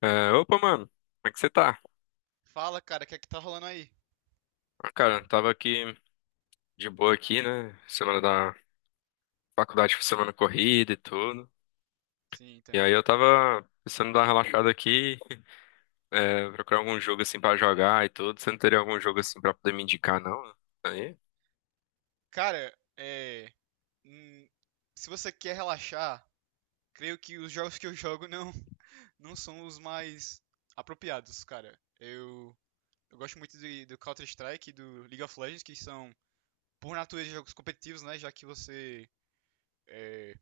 É, opa, mano, como é que você tá? Fala, cara, o que é que tá rolando aí? Ah, cara, eu tava aqui de boa aqui, né? Semana da faculdade foi semana corrida e tudo. Sim, E entendo. aí eu tava pensando em dar uma relaxada aqui, procurar algum jogo assim pra jogar e tudo. Você não teria algum jogo assim pra poder me indicar, não? Aí, Cara, é. hum, Se você quer relaxar, creio que os jogos que eu jogo não, não são os mais apropriados, cara. Eu gosto muito do Counter-Strike e do League of Legends, que são, por natureza, jogos competitivos, né? Já que é,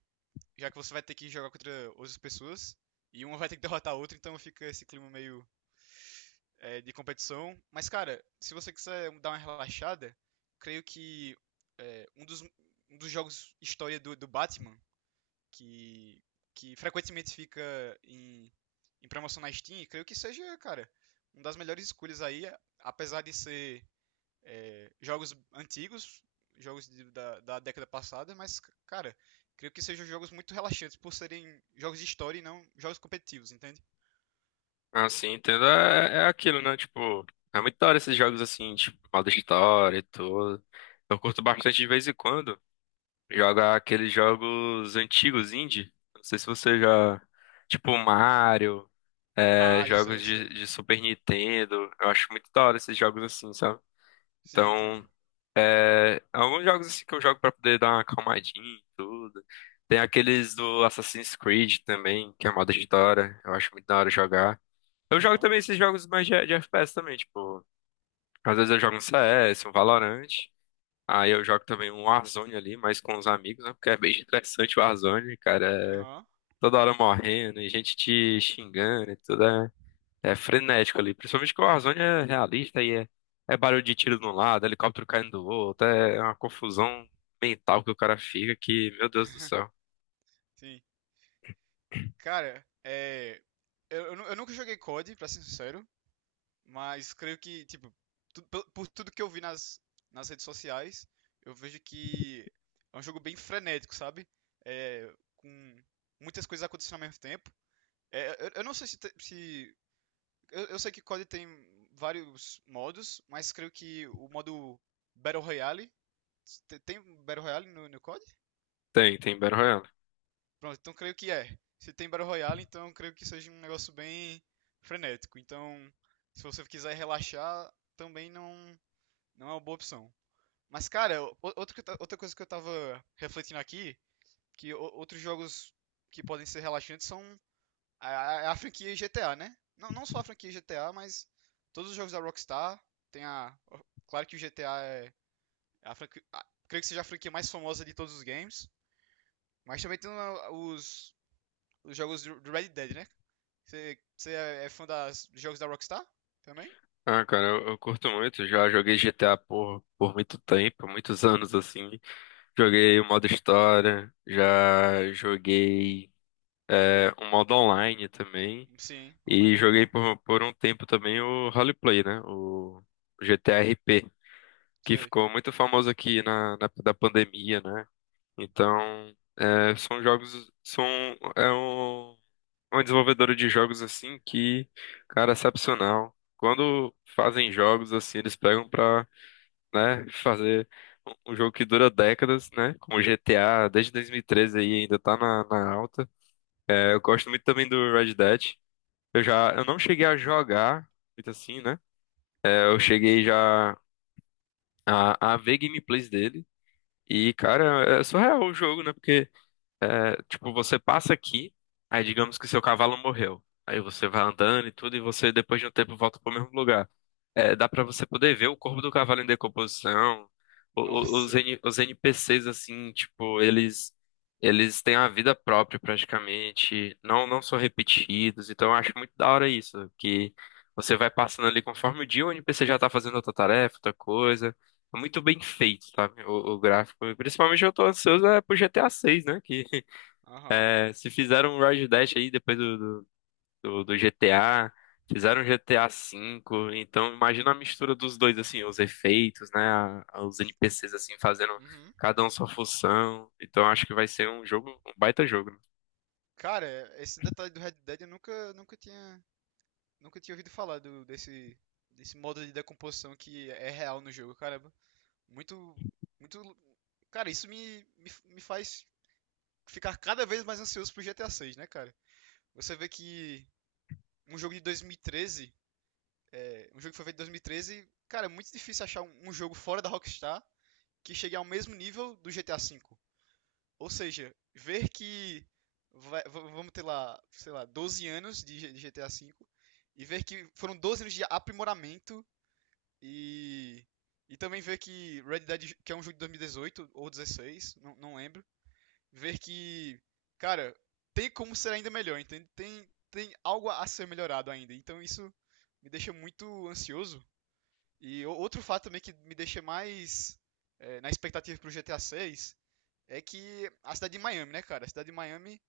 você vai ter que jogar contra outras pessoas e uma vai ter que derrotar a outra, então fica esse clima meio de competição. Mas, cara, se você quiser dar uma relaxada, creio que é, um, dos, um dos jogos história do Batman, que, que frequentemente fica em, em promoção na Steam, creio que seja, cara, uma das melhores escolhas aí, apesar de ser jogos antigos, jogos da década passada, mas, cara, creio que sejam jogos muito relaxantes por serem jogos de história e não jogos competitivos, entende? assim, entendo, é aquilo, né? Tipo, é muito da hora esses jogos assim, tipo, modo história e tudo. Eu curto bastante de vez em quando jogar aqueles jogos antigos indie. Não sei se você já. Tipo, Mario. é, Mario, jogos sei, de, sei. de Super Nintendo. Eu acho muito da hora esses jogos assim, sabe? Sim, entende. Então, alguns jogos assim que eu jogo pra poder dar uma acalmadinha e tudo. Tem aqueles do Assassin's Creed também, que é moda de da hora. Eu acho muito da hora jogar. Eu jogo Não. também esses jogos mais de FPS também, tipo, às vezes eu jogo um CS, um Valorant. Aí eu jogo também um Warzone ali, mas com os amigos, né? Porque é bem interessante o Warzone, cara. É Aham, toda hora morrendo e gente te xingando e tudo. É frenético ali. Principalmente que o Warzone é realista e é barulho de tiro de um lado, helicóptero caindo do outro. É uma confusão mental que o cara fica que, meu Deus do céu. sim. Cara, é. Eu nunca joguei COD, pra ser sincero, mas creio que, tipo, por tudo que eu vi nas, nas redes sociais, eu vejo que é um jogo bem frenético, sabe? Com muitas coisas acontecendo ao mesmo tempo. É, eu não sei se, te- se- eu sei que COD tem vários modos, mas creio que o modo Battle Royale. Tem Battle Royale no COD? Tem Battle Royale. Pronto, então creio que é. Se tem Battle Royale, então creio que seja um negócio bem frenético. Então, se você quiser relaxar, também não, não é uma boa opção. Mas, cara, o- outro que eu ta- outra coisa que eu tava refletindo aqui, que outros jogos que podem ser relaxantes são a franquia GTA, né? Não, não só a franquia GTA, mas todos os jogos da Rockstar tem a. Claro que o GTA é a franquia. Creio que seja a franquia mais famosa de todos os games. Mas também tem os jogos do Red Dead, né? Você é fã dos jogos da Rockstar também? Ah, cara, eu curto muito. Já joguei GTA por muito tempo, muitos anos assim. Joguei o modo história, já joguei o modo online também. Sim, online E é muito joguei bom. por um tempo também o roleplay, né? O GTA RP, que Sei, ficou muito famoso aqui na da pandemia, né? Então, é, são jogos, são, é um, uma desenvolvedora de jogos assim que, cara, é excepcional. Quando fazem jogos assim, eles pegam pra, né, fazer um jogo que dura décadas, né, como GTA, desde 2013 aí ainda tá na alta. Eu gosto muito também do Red Dead. Eu não cheguei a jogar muito assim, né? Eu sei. cheguei já a ver gameplays dele. E, cara, é surreal o jogo, né? Porque tipo, você passa aqui, aí digamos que seu cavalo morreu. Aí você vai andando e tudo, e você depois de um tempo volta pro mesmo lugar. Dá pra você poder ver o corpo do cavalo em decomposição, o- Nossa. os, N- os NPCs assim, tipo, eles têm a vida própria praticamente, não não são repetidos. Então eu acho muito da hora isso, que você vai passando ali conforme o dia, o NPC já tá fazendo outra tarefa, outra coisa. É muito bem feito, sabe? O gráfico. E principalmente eu tô ansioso é pro GTA 6, né? Aham. Se fizeram um Road Dash aí depois do GTA, fizeram GTA V, então imagina a mistura dos dois, assim, os efeitos, né? Os NPCs, assim, fazendo Uhum. cada um sua função. Então acho que vai ser um jogo, um baita jogo, né? Cara, esse detalhe do Red Dead eu nunca tinha ouvido falar desse modo de decomposição que é real no jogo, caramba. Muito, muito. Cara, isso me faz ficar cada vez mais ansioso pro GTA 6, né, cara? Você vê que um jogo de 2013, um jogo que foi feito em 2013, cara, é muito difícil achar um jogo fora da Rockstar que chegue ao mesmo nível do GTA V. Ou seja, ver que vamos ter lá, sei lá, 12 anos de GTA V e ver que foram 12 anos de aprimoramento. E, e também ver que Red Dead, que é um jogo de 2018 ou 16, não lembro, ver que, cara, tem como ser ainda melhor, entende? Tem algo a ser melhorado ainda. Então isso me deixa muito ansioso. E outro fato também que me deixa mais na expectativa pro GTA 6 é que a cidade de Miami, né, cara? A cidade de Miami,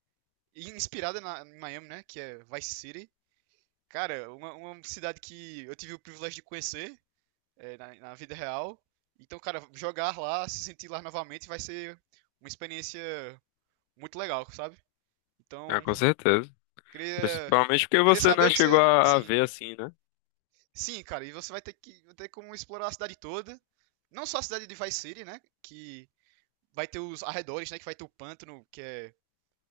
inspirada em Miami, né, que é Vice City. Cara, uma cidade que eu tive o privilégio de conhecer na vida real. Então, cara, jogar lá, se sentir lá novamente vai ser uma experiência muito legal, sabe? Ah, Então, com certeza. queria, Principalmente porque queria você, saber né, o que chegou você. a Sim, ver, assim, né? sim, cara, e você vai ter como explorar a cidade toda. Não só a cidade de Vice City, né? Que vai ter os arredores, né? Que vai ter o pântano, que é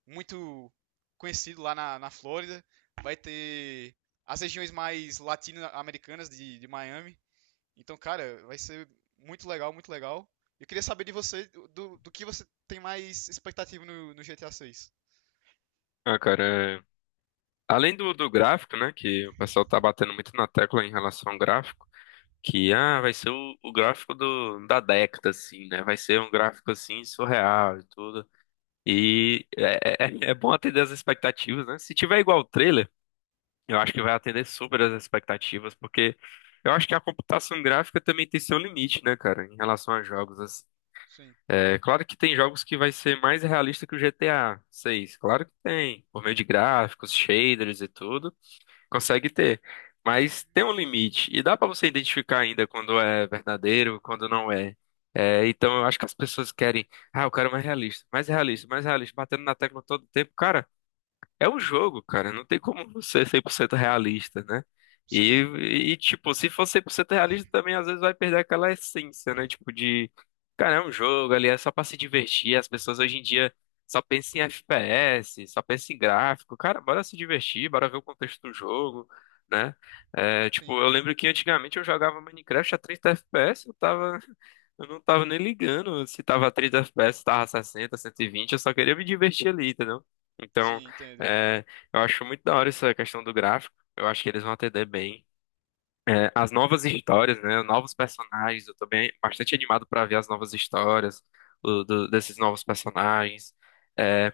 muito conhecido lá na Flórida. Vai ter as regiões mais latino-americanas de Miami. Então, cara, vai ser muito legal, muito legal. Eu queria saber de você, do que você tem mais expectativa no GTA 6. Ah, cara, é- além do gráfico, né, que o pessoal tá batendo muito na tecla em relação ao gráfico, que, ah, vai ser o gráfico da década, assim, né? Vai ser um gráfico, assim, surreal e tudo. E é bom atender as expectativas, né? Se tiver igual o trailer, eu acho que vai atender super as expectativas, porque eu acho que a computação gráfica também tem seu limite, né, cara, em relação a jogos assim. Sim, É claro que tem jogos que vai ser mais realista que o GTA 6 claro que tem, por meio de gráficos, shaders e tudo consegue ter. Mas tem um limite. E dá pra você identificar ainda quando é verdadeiro, quando não é. Então eu acho que as pessoas querem, ah, eu quero mais realista, mais realista, mais realista, batendo na tecla todo o tempo. Cara, é um jogo, cara. Não tem como você ser 100% realista, né? E, sim, tipo, se for 100% realista, também às vezes vai perder aquela essência, né? Tipo, de. Cara, é um jogo ali, é só pra se divertir. As pessoas hoje em dia só pensam em FPS, só pensam em gráfico. Cara, bora se divertir, bora ver o contexto do jogo, né? Tipo, sim, eu lembro que antigamente eu jogava Minecraft a 30 FPS, eu tava. Eu não tava nem ligando se tava 30 FPS, se tava 60, 120, eu só queria me divertir ali, entendeu? Então. sim, entendo. É, eu acho muito da hora essa questão do gráfico. Eu acho que eles vão atender bem. As novas histórias, né? Novos personagens. Eu tô bem, bastante animado pra ver as novas histórias desses novos personagens. É,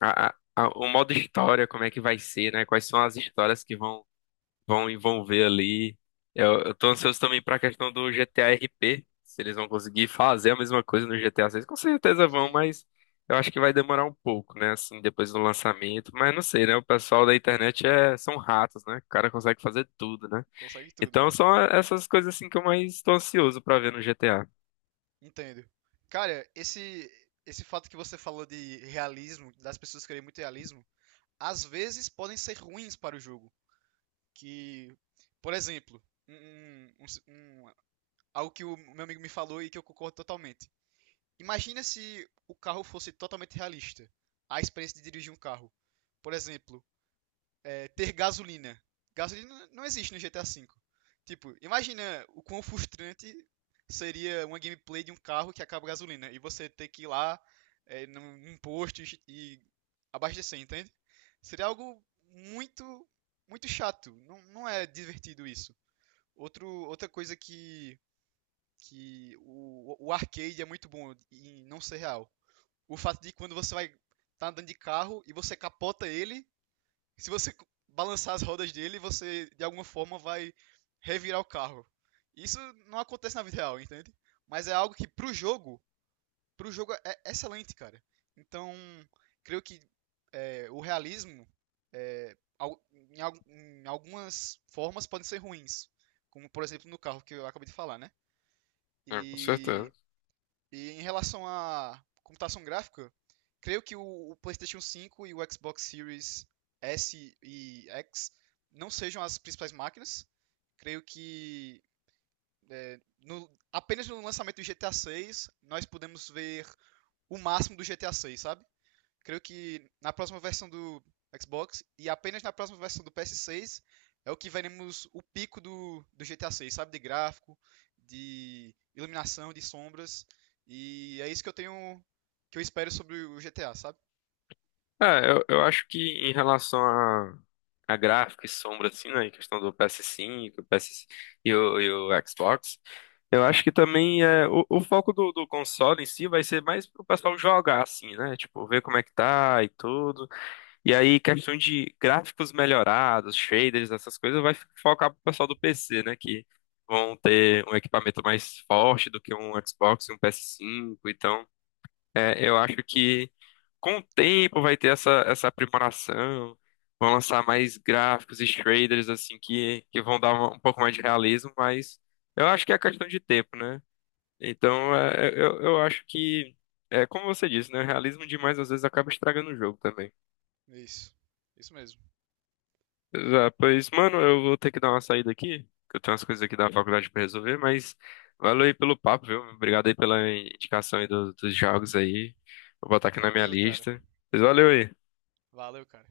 o modo história, como é que vai ser, né? Quais são as histórias que vão ver ali. Eu tô ansioso também pra questão do GTA RP. Se eles vão conseguir fazer a mesma coisa no GTA 6, com certeza vão, Sim, mas eu acho que vai demorar um pouco, né? Assim, depois do lançamento. Mas não sei, né? O pessoal da internet são ratos, né? O cara consegue fazer tudo, né? consegue tudo, Então é. são essas coisas assim que eu mais tô ansioso pra ver no GTA. Entendo. Cara, esse fato que você falou de realismo, das pessoas querem muito realismo, às vezes podem ser ruins para o jogo. Que, por exemplo, um, um- um- um- algo que o meu amigo me falou e que eu concordo totalmente. Imagina se o carro fosse totalmente realista. A experiência de dirigir um carro. Por exemplo, ter gasolina. Gasolina não existe no GTA V. Tipo, imagina o quão frustrante seria uma gameplay de um carro que acaba a gasolina. E você ter que ir lá num posto e abastecer, entende? Seria algo muito, muito chato. Não, não é divertido isso. Outra coisa que o arcade é muito bom em não ser real. O fato de quando você vai tá andando de carro e você capota ele, se você balançar as rodas dele, você de alguma forma vai revirar o carro. Isso não acontece na vida real, entende? Mas é algo que pro jogo é excelente, cara. Então, creio que o realismo em algumas formas podem ser ruins, como por exemplo no carro que eu acabei de falar, né? É, com certeza. E e em relação à computação gráfica, creio que o PlayStation 5 e o Xbox Series S e X não sejam as principais máquinas. Creio que apenas no lançamento do GTA 6 nós podemos ver o máximo do GTA 6, sabe? Creio que na próxima versão do Xbox e apenas na próxima versão do PS6 é o que veremos o pico do GTA 6, sabe? De gráfico, de iluminação, de sombras. E é isso que eu tenho, que eu espero sobre o GTA, sabe? Ah, eu acho que em relação a gráfico e sombra, assim, né, em questão do PS5, PS e o Xbox, eu acho que também o foco do console em si vai ser mais pro pessoal jogar, assim, né, tipo, ver como é que tá e tudo, e aí questão de gráficos melhorados, shaders, essas coisas, vai focar pro pessoal do PC, né, que vão ter um equipamento mais forte do que um Xbox e um PS5 então... Eu acho que com o tempo vai ter essa aprimoração, vão lançar mais gráficos e shaders assim que vão dar um pouco mais de realismo, mas eu acho que é questão de tempo, né? Então eu acho que é como você disse, né? Realismo demais às vezes acaba estragando o jogo também. É isso. É isso mesmo. Ah, pois, mano, eu vou ter que dar uma saída aqui, que eu tenho umas coisas aqui da faculdade pra resolver, mas valeu aí pelo papo, viu? Obrigado aí pela indicação aí dos jogos aí. Vou botar aqui na minha Tranquilo, cara. lista. Mas valeu aí. Valeu, cara.